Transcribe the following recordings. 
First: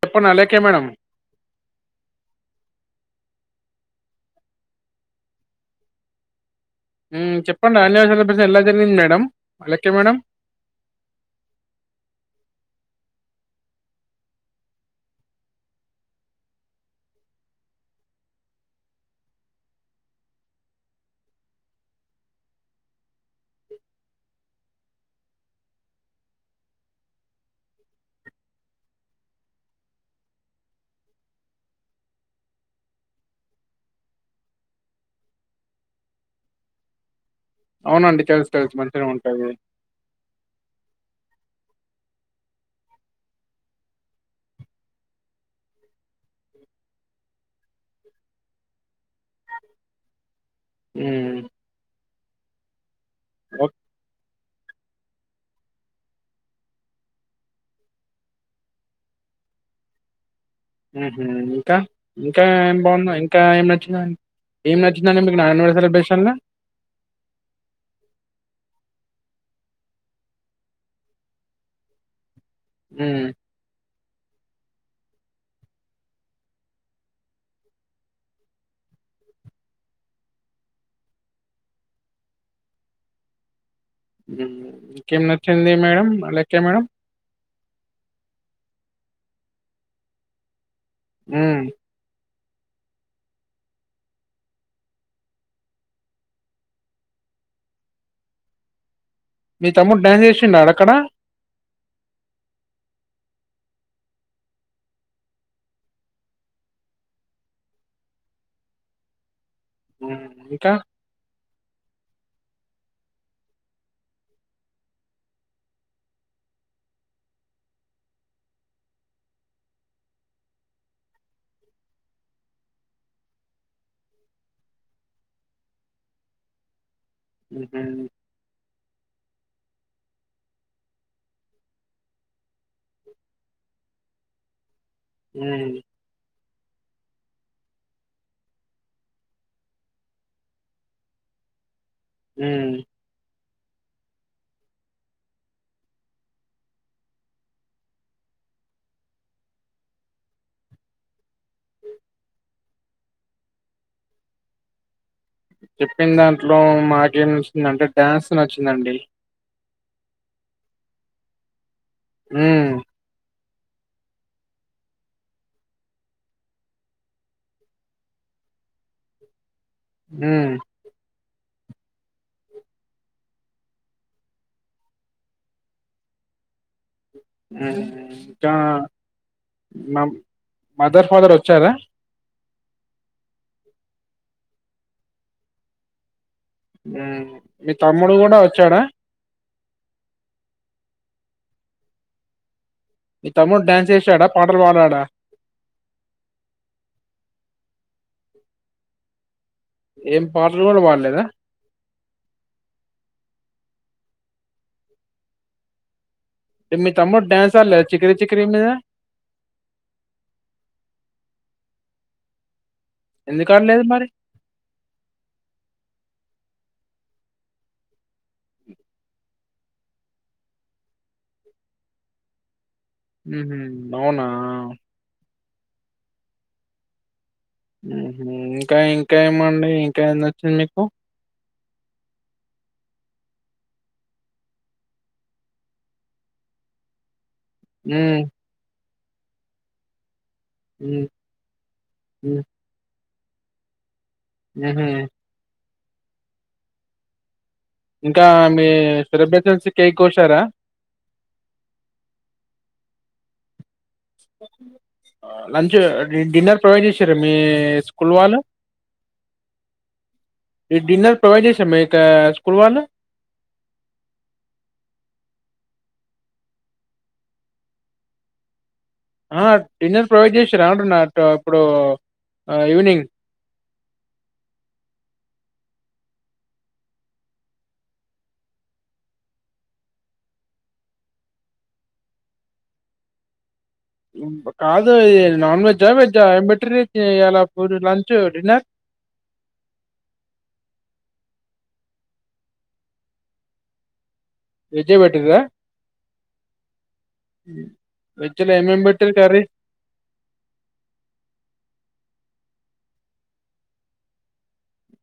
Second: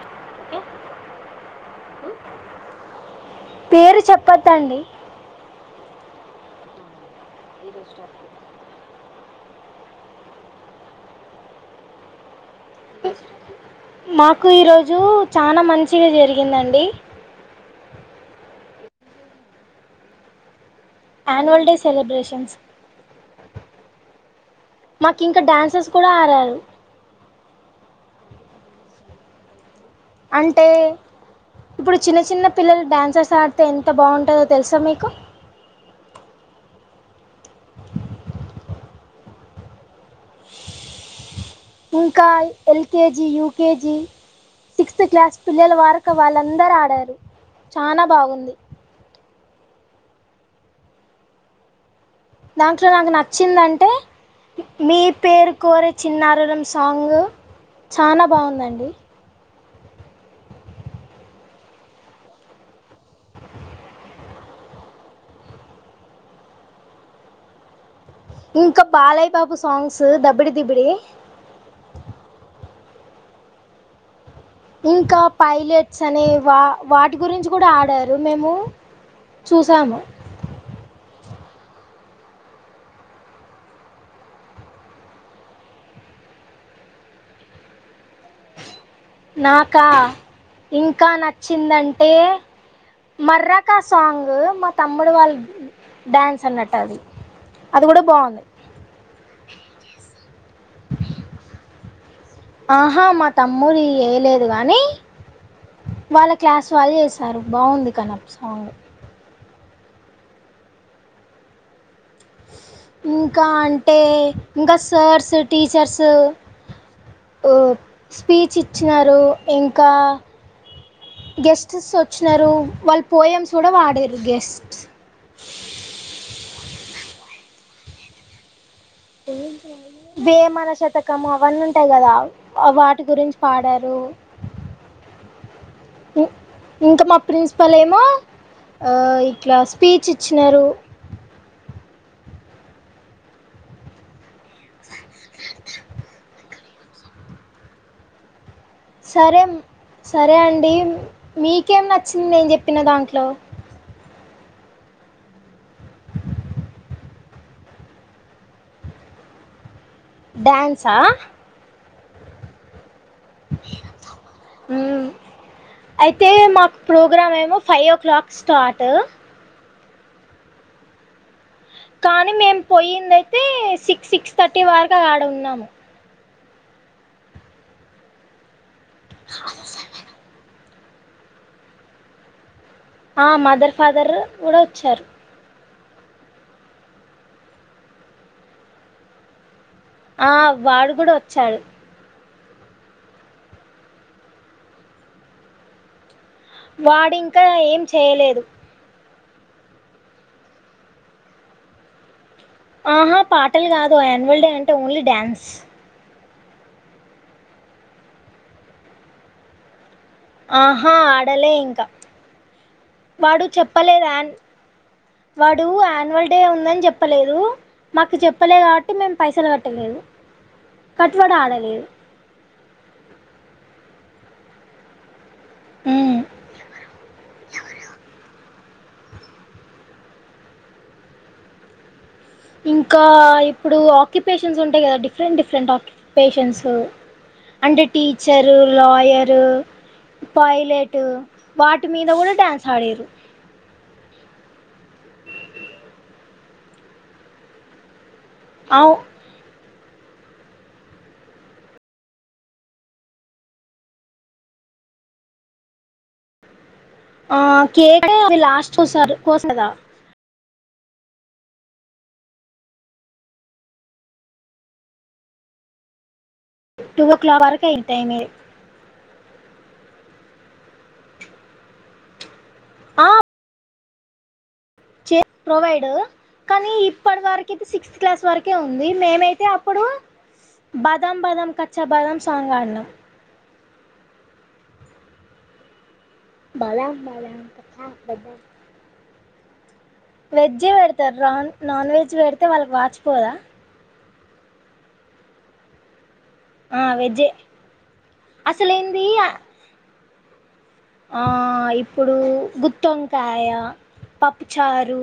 చెప్పండి అలేఖ్య మేడం పేరు చెప్పోత్తండి. ఉమ్ చెప్పండి అన్వషయాల [unintelligible] ఎలా జరిగింది మేడం అలేఖ్య మేడం మాకు ఈరోజు చానా మంచిగా జరిగిందండి. ఆనువల్ డే సెలబ్రేషన్స్ మాకు ఇంకా డ్యాన్సర్స్ కూడా ఆరారు అంటే ఇప్పుడు చిన్న చిన్న పిల్లలు డాన్సర్స్ ఆడితే ఎంత బాగుంటదో తెల్సా మీకు అవునండి తెలుసు తెలుసు మంచిగా ఉంటది. ఇంకా యల్కేజీ యూకేజీ సిక్స్త్ క్లాస్ పిల్లల వారక వాళ్ళందరూ ఆడారు చానా బాగుంది. ఉమ్ దాంట్లో నాకు నచ్చిందంటే మీ పేరు కోరే చిన్నారులం సాంగ్ చానా బాగుందండి. ఊహు ఇంకా ఇంకా ఏం బాగుంది ఇంకా ఏం నచ్చినాయ్ ఏం నచ్చిందండి మీకు నానువల్ సెలబ్రేషన్ లా ఇంకా బాలాయ్యబాబు సాంగ్స్ దబిడి దిబిడి ఉమ్ ఇంకా పైలట్స్ అనే వా వాటి గురించి కూడా ఆడారు మేము చూసాము ఇంకేమి నచ్చింది మేడమ్ అలేఖ్య మేడం నాకా ఇంకా మ్మ్. నచ్చిందంటే మర్రకా సాంగ్ మా తమ్ముడు వాళ్ళ డాన్స్ అన్నట్టు అది అది కూడా బాగుంది. మీ తమ్ముడు డ్యాన్స్ చేసిండాడు అక్కడా ఆహా మా తమ్మురి వేయ్యలేదు గాని వాళ్ళ క్లాస్ వాళ్ళు చేసారు బాగుంది కానది సాంగ్ ఇంకా ఇంకా అంటే ఇంకా సార్స్ టీచర్సు ఒప్ స్పీచ్ ఇచ్చినారు ఇంకా గెస్ట్స్ వచ్చినారు వాళ్ళు పోయంమ్స్ కూడా వాడిర్రు గెస్ట్స్ ఊహు వేమన శతకము అవన్నీ ఉంటాయ్ కదా వాటి గురించి పాడారు. ఊ ఇంక మా ప్రిన్సిపల్ ఏమో ఆ ఇట్లా స్పీచ్ ఇచ్చినరు. ఉమ్ సరేం సరే అండి మీకేం నచ్చింది నేను చెప్పిన దాంట్లో చెప్పిన దాంట్లో మాకేం నచ్చిందంటే డ్యాన్స్ నచ్చిందండి. డ్యాన్సా ఊ ఉమ్ అయితే మాక్ ప్రోగ్రామ్ ఏమో ఫైవ్ ఓ క్లాక్ స్టార్ట్ ఊ కానీ మేము పోయిందయితే సిక్స్ సిక్స్ థర్టీ వరకు ఆడ ఉన్నాము ఉ చా నా వల్లనే మదర్ ఫాదర్ వచ్చారా ఆ మదర్ ఫాదర్ర్ కూడా వచ్చారు ఊ మీ తమ్ముడు గూడా వచ్చాడా ఆ వాడు కూడా వచ్చాడు మీ తమ్ముడు డ్యాన్స్ చేసాడా పాటలు పాడాడా వాడింకా ఏం చేయలేదు ఏం పాటలు కూడా పాడలేదా ఆహా పాటలు కాదు యాన్యువల్ డే అంటే ఓన్లీ డ్యాన్స్ మీ తమ్ముడు డాన్స్ ఆడలే చికిరీ చికరీ మీద ఆహా ఆడలే ఇంకా వాడు ఎందుకు ఆడలేదు మరి చెప్పలేదు యాన్ వాడు యాన్యువల్ డే ఉందని చెప్పలేదు మాకు చెప్పలే కాబట్టి మేం పైసలు కట్టలేదు కట్వాడ ఆడ లేదు ఊహు అవునా ఊ ఇంకా ఇంకా ఏమండి ఇంకా నచ్చింది మీకు ఇంకా ఇప్పుడు ఆక్యుపేషన్స్ ఉంటాయి కదా డిఫరెంట్ డిఫరెంట్ ఆక్యు పేషెన్సు అంటే ఉమ్ టీచరు లాయరు పైలెటు ఉమ్ వాటి మీద కూడా ఉమ్ డ్యాన్స్ ఆడిరు ఉహు ఇంకా మీ అవు సెలబ్రేషన్ కేక్ కోసారా లంచు డిన్నర్ ప్రొవైడ్ చేసిరా మీ ఆ కేక్ స్కూల్ వాళ్ళు లాస్ట్ కోసారు కోసదా ఈ డిన్నర్ ప్రొవైడ్ చేస మీకా స్కూల్ వాళ్ళు టూ వ క్లాక్ వరకు అయి టైమే ఆ డిన్నర్ ప్రొవైడ్ చేసిరా అంటున్నటు ఇప్పుడూ ఆ ఈవినింగ్ ఆ [inaudible] చే ప్రొవైడు కానీ ఇప్పడి వరకి సిక్స్త్ క్లాస్ వరకే ఉంది మేమైతే అప్పుడు బదం బదం కచ్చా బదం సాంగ్ ఆడిన కాదు ఇది నాన్ వెజ్ వెజ్ మెట బలాం బలాం ఎలా కచ్చా లంచ డిన్నర్ వెజ్జి పెడతారు రాన్ నాన్ వెజ్ పెడితే వాళ్ళకి వాచిపోదా విజయ పెెట్ద ఆ వెజ్జే వచ్చలే అసలేంది ఏమపటిల్ కర ఆ ఇప్పుడు గుత్తి వంకాయ పప్పుచారు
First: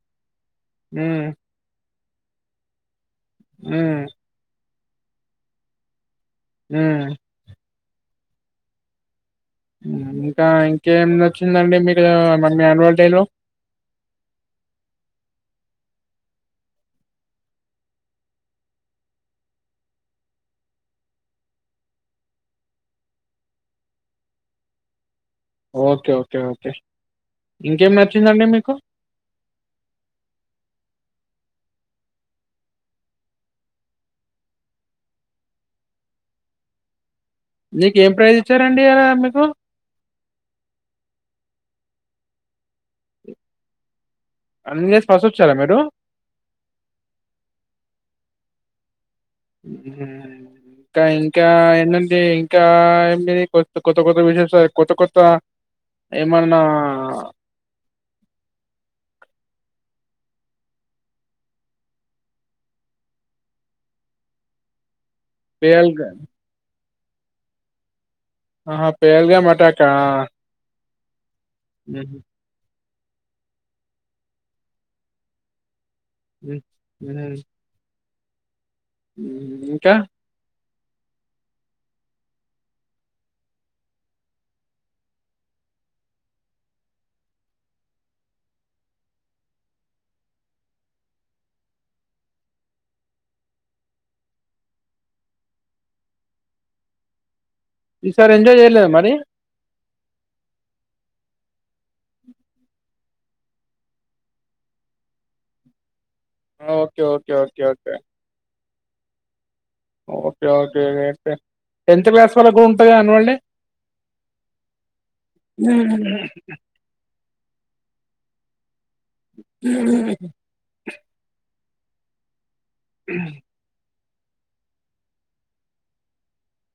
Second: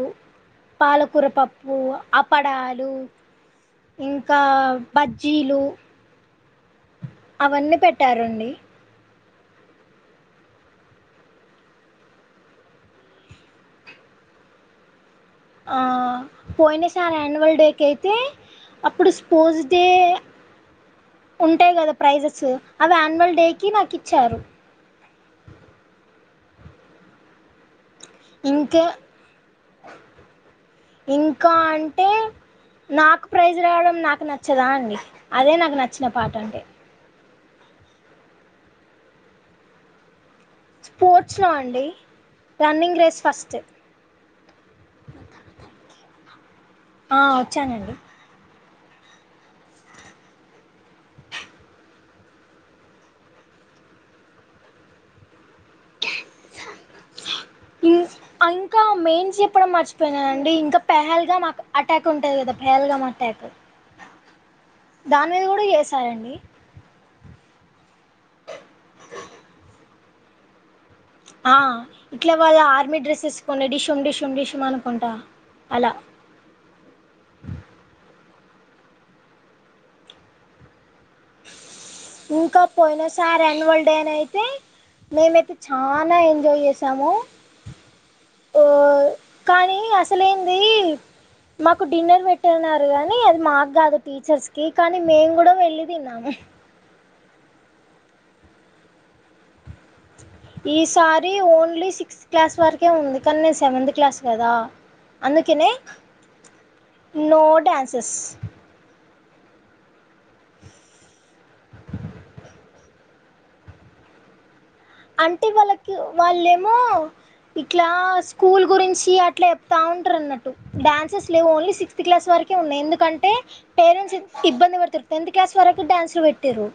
ఉమ్ పాలకూర పప్పు అప్పడాలు ఉమ్ ఇంకా బజ్జీలు ఉమ్ అవన్నీ పెట్టారండి ఇంకా ఇంకేం వచ్చిందండి మీకు మ యాన్వల్ డేలో [inaudible] ఆ పోయిన సార్ యాన్యువల్ డేకి అయితే అప్పుడు స్పోస్ డే ఉంటాయి కదా ప్రైజెస్ అవి యాన్యువల్ డేకి నాకు ఇచ్చారు ఓకే ఓకే ఓకే ఇంకే మ ఇంకా ఇంకా అంటే నాకు ప్రైజ్ రావడం నాకు నచ్చదా అండి అదే నాకు నచ్చిన పాట అంటే మీక ఏం ప్రైజ్ ఇచ్చారండి ఇలా మీకు స్పోర్ట్స్లో అండి running race first running race first వచ్చారా మీరు ఆ వచ్చానండి ఉమ్, ఇంకా ఇంకా ఏంటండి ఇంకా ఏ కొ కొత్త కొత్త విషేష కొత్త కొత్త ఏమన్నా ఇంకా మెయిన్ చెప్పడం మర్చి పోయినండి ఇంకా పెహల్గామ్ అటాక్ ఉంటుంది కదా పహల్గామ్ అటాక్ దాని మీద కూడా పేల్గా చేసారండి ఆహా ఫహెల్గమ్ ఎటాక్ ఆ ఇట్లా వాళ్ళ ఆర్మీ డ్రెస్ ఆసుకో డిషం డిషం డిషమ్ అనుకుంటా అలా హుహు ఇంకా ఇంకా పోయిన సార్ యాన్యువల్ డే అని అయితే మేమైతే చానా ఎంజాయ్ చేసాము ఓ కానీ అసలే ఏంది మాకు డిన్నర్ పెట్టిన్నారు కాగానీ అది మాకు కాదు టీచర్స్ కి కానీ మేము కూడా వెళ్లి తిన్నాము ఈ సార్ ఎంజాయ్ చేయలేద మరి ఈసారి ఓన్లీ సిక్స్త్ క్లాస్ వరకే ఉంది కానీ నేను సెవెంత్ క్లాస్ కదా అందుకనే okay. Okay. No okay. Okay. Dances okay okay అయితే టెన్త్ క్లాస్ వల్లకు ఉంటుంది కా అన్యూల్ డే అంటే వాళ్ళకి వాళ్ళేమో ఇట్లా స్కూల్ గురించి అట్లా చెప్తా ఉంటారు అన్నట్టు డాన్సెస్ లేవు ఓన్లీ సిక్స్త్ క్లాస్ వరకి ఉన్నాయి ఎందుకంటే పేరెంట్స్ ఇబ్బంది పెడతారు టెన్త్ క్లాస్ వరకు డ్యాన్స్లు పెటిరు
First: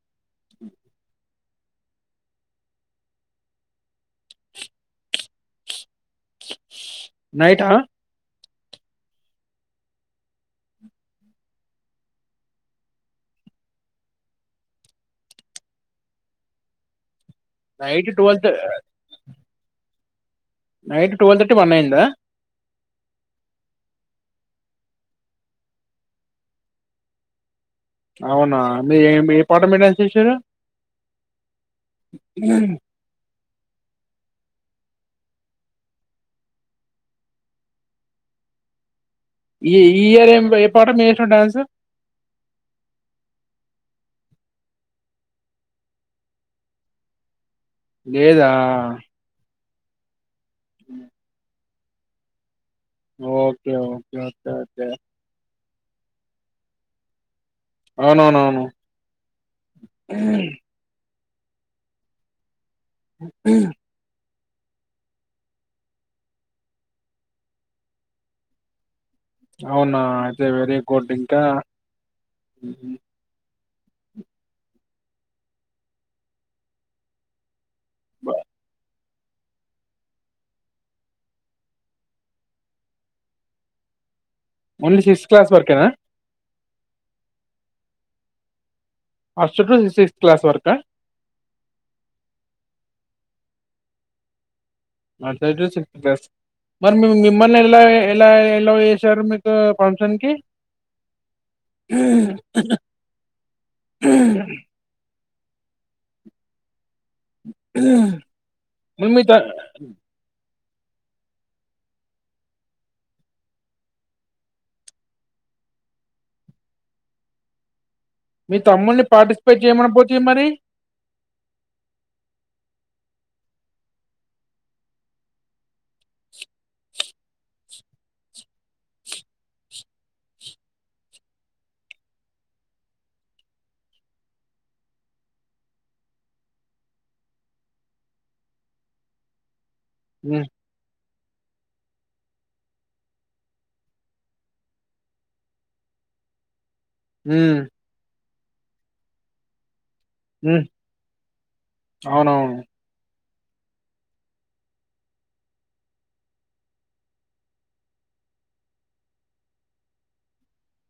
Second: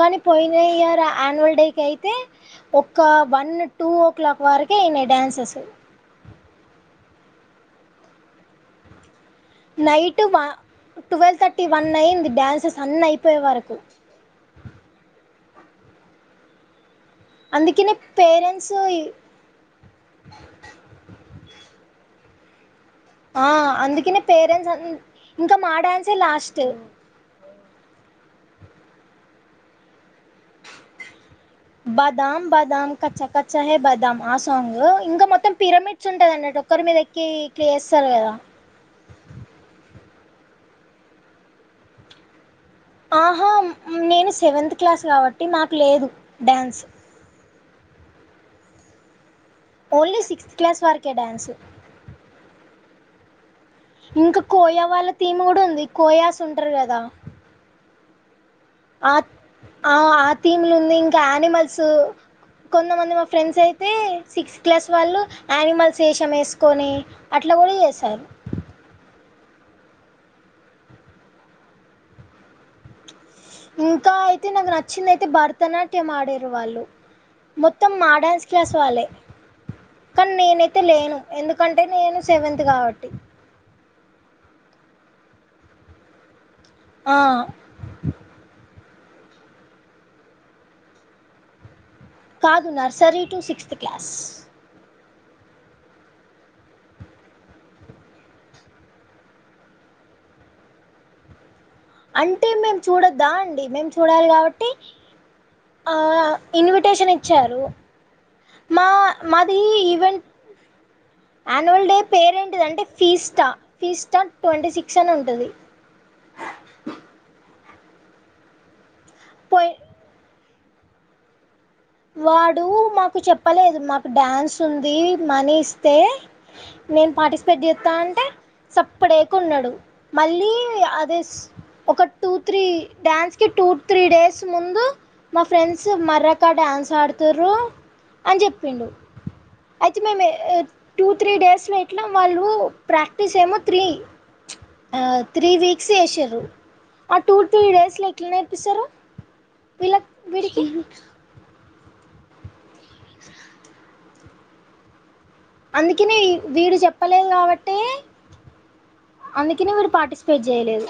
కానీ పోయిన ఇయర్ ఆయాన్యువల్ డేకి అయితే ఒ వన్ టూ ఓ క్లాక్ వరకే న డ్యాన్సస్ నైట్ ఆ నైట్ ట్వెల్వ్ థర్టీ వన్ అయింది డ్యాన్సెస్ అన్ని అయిపోయే వరకు అందుకనే night parents night twelve thirty one అయిందా ఆ అందుకనే పేరెంట్స్ ఇంకా మా డాన్సే లాస్ట్ అవునా మీరు ఏ ఏ పాట మీద డాన్స్ చేసిరు బదమ్ బాదం కచా క సహే బదాం ఆ సాంగ్ ఇంకా మొత్తం పిరమిడ్స్ ఉంటదన్నట్టు ఒక్కరి మీద ఎక్కి క్ చేస్తారు కదా ఈ ఈ ఇయర్ ఏ ఏ పాట మీష డాన్సార్ ఆహా నేను సెవెంతత్ క్లాస్ కాబట్టి మాకు లేదు డ్యాన్స్ లేదా ఓన్లీ సిక్స్త్ క్లాస్ వరకే డాన్స్ ఓ ఇంకా కోయా వాళ్ళ థీమ్ కూడా ఉంది కోయాస్ ఉంటారు కదా అవునవునవును ఆ ఆ ఆ థీమ్లు ఉంది ఇంకా యానిమల్స్ కొంతమంది మా ఫ్రెండ్స్ అయితే సిక్స్త్ క్లాస్ వాళ్ళు యానిమల్స్ వేషం వేసుకొని అట్లా కూడా చేసారు అవునా అయితే వెరీ గుడ్ ఇంకా ఇంకా అయితే నాకు నచ్చింద అయితే భరతనాట్యం ఆడిరు వాళ్ళు మొత్తం మా బ డాన్స్ క్లాస్ వాళ్ళే కానీ నేనైతే లేను ఎందుకంటే నేను సెవెంత్ కాబట్టి ఓన్లీ సిక్స్త్ క్లాస్ వరకేనా ఆ అస్ టు సిక్స్త్ క్లాస్ వరకా కాదు నర్సరీ టు సిక్స్త్ క్లాస్ [unintelligible] మరి మిమ్మల్ని ఎలా ఎలా ఎలా చేసారు మీకు ఫంక్షన్ కి అంటే మేము చూడొద్దా అండి మేము చూడాలి కాబట్టి ఆ ఇని షన్ ఇచ్చారు మా మరి మీ త మాది ఈవెంట్ యాన్యువల్ డే పేరేంటిదంటే ఫీస్టా ఫీస్టా ట్వంటీ సిక్స్ అని ఉంటుంది మీ తమ్ముల్ని పార్టిసిపేట్ పోయి చేయమని పోతే మరి వాడు మాకు చెప్పలేదు మాకు డడాన్స్ ఉంది మనీ ఇస్తే నేను పార్టిసిపేట్ చేస్తా అంటే సప్పడే కొ ఉన్నాడు మళ్ళీ అద ఒక టూ త్రీ డ్యాన్స్ కి టూ త్రీ డేస్ ముందు మా ఫ్రెండ్స్ మర్రక డ్యాన్స్ ఆడుతారు అని చెప్పిండు అయితే మేము ఉమ్, టూ త్రీ డేస్లో ఇట్లా వాళ్ళు ప్రాక్టీస్ ఏమో త్రీ త్రీ వీక్స్ వసారు ఆ టూ ఉమ్, త్రీ డేస్ లో ఎట్లా నేర్పిస్తారు వీళ్ళ ఉమ్, వీరికి అవునవును అందుకని వీడు చెప్పలేదు కాబట్టి అందుకని ఇరు పార్సిపేట్ చేయలేదు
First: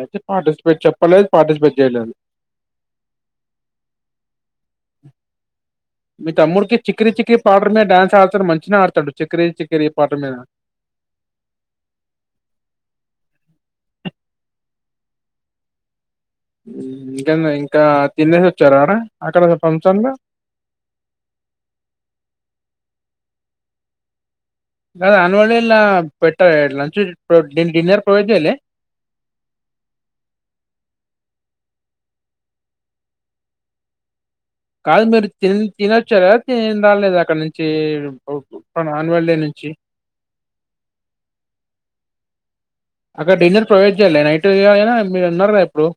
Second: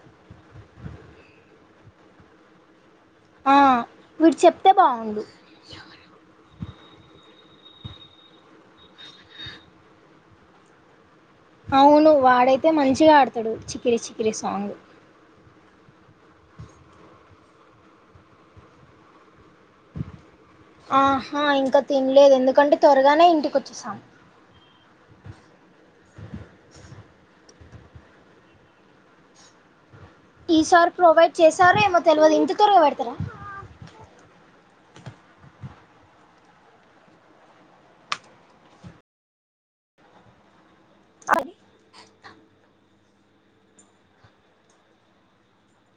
యితే పార్టిసిపేట్ చెప్పలేదు పార్టిసిపేట్ చేయలేదు ఆ మీరు చెప్ మీత మూడుకి చికర చికరి పాట మీద డడాన్స్ ఆడతాడు మంచిిన ఆడతాడు చిక్కరే చక్కెరే పాట మీద అవును వాడైతే మంచిగా ఆడతాడు చిక్కిరి చికిరి సాంగ్ ఇంకా ఇంకా తినేసి వచ్చారా ఆడ అక్కడ ఫంక్షన్ లో ఆహా ఇంకా తినలేదు ఎందుకంటే త్వరగానే ఇంటికి వచ్చేసాము గద అన్వాళిలా పెట్ట లంచ్ డిన్నర్ ప్రొవైడ్ చేయాలి ఈసారి ప్రొవైడ్ చేసారు ఏమో తెలియదు ఇంటి తర పెడతారా కాదు మీరు త తినొచ్చారు కదా త రాలేదు అక్కడ నుంచి ఆన్వల్ డే నుంచి చె అది అక్కడ డిన్నర్ ప్రొవైడ్ చేయాలి నైట్ అనా మీరు ఉన్నారా ఇప్పుడు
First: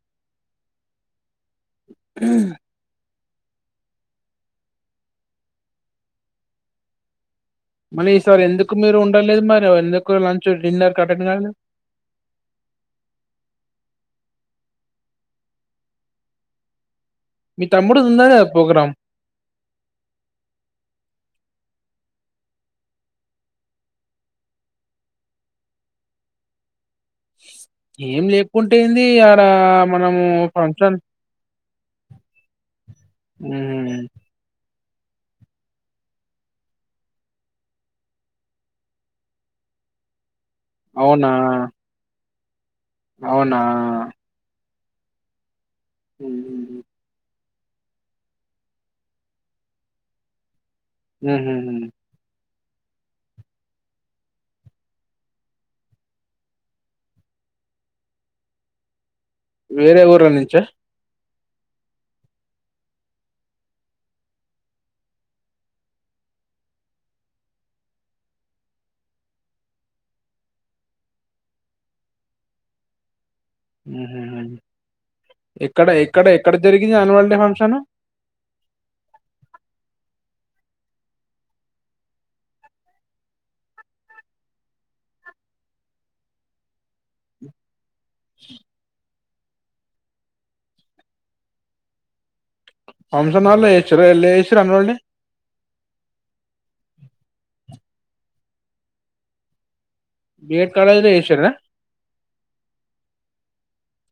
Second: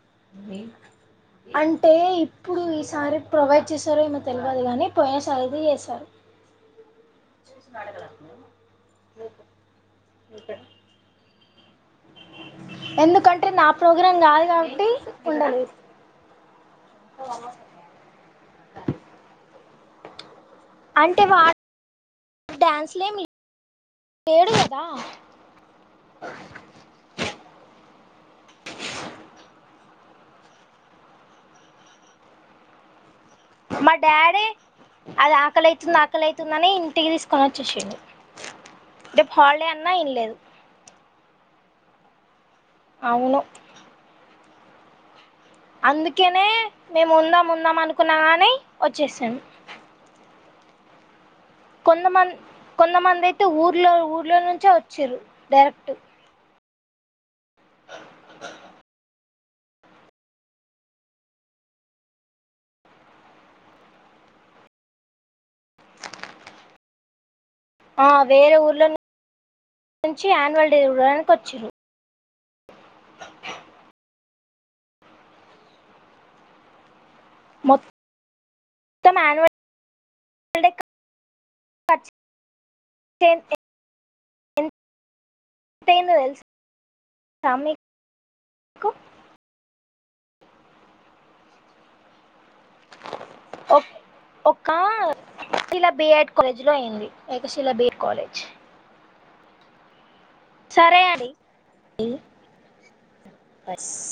అంటే ఇప్పుడు ఈసారి ప్రొవైడ్ చేశారు ఏమె తెలియదు కానీ పోయి సార్ ఇది చేసారు మరి ఈ సారి ఎందుకు మీరు ఉండలేదు మరి ఎందుకు లంచ్ డిన్నర్ కట్టండి కాదు ఎందుకంటే నా ప్రోగ్రాం కాదు కాబట్టి ఉండదు మీ తమ్ముడుదిందానే పోగ్రాం అంటే వా డ్యాన్స్లుం లే కేడుదా ఏం లేకుంటేయింది అడ మనము ఫంక్షన్ మా హ్మ్. డాడే అది ఆకలి అైతుంది ఆకలైతుందని ఇంటికి తీసుకొని వచ్చేసిడు రేపు హాలిడే అన్నా ఇనలేదు అవునా అవును అవునా అందుకేనే మ్మ్. మేము ఉందాం ఉందాం అనుకున్నా కానీ వచ్చేసాను హు హు హు కొందమందైతే ఊర్లో ఊర్లో నుంచే వచ్చిరు డైరెక్ట్ అ వేరే ఊరు నుంచ ఆ వేరే ఊర్లో నుంచి యాన్యువల్ డే చూడడానికి వచ్చిర్రు ఎక్కడ ఎక్కడ ఎక్కడ జరిగింది యానివళ్ మొత్తం ఆనువల్ క డే కచ్చ్ [inaudible] తెలుసా మీకు ఫంషన్ ఆల్లో ఏచిర ఇల్ ఏసర అనోల్డి శిలా బి ఎడ్ కాలేజ్ లో అయింది Ekashila B Ed college B Ed సరే‌ కాలేజ్ లో అడి చేసిర్రా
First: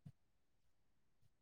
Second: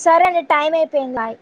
సరే అండి టైం అయిపోయింది లాయ్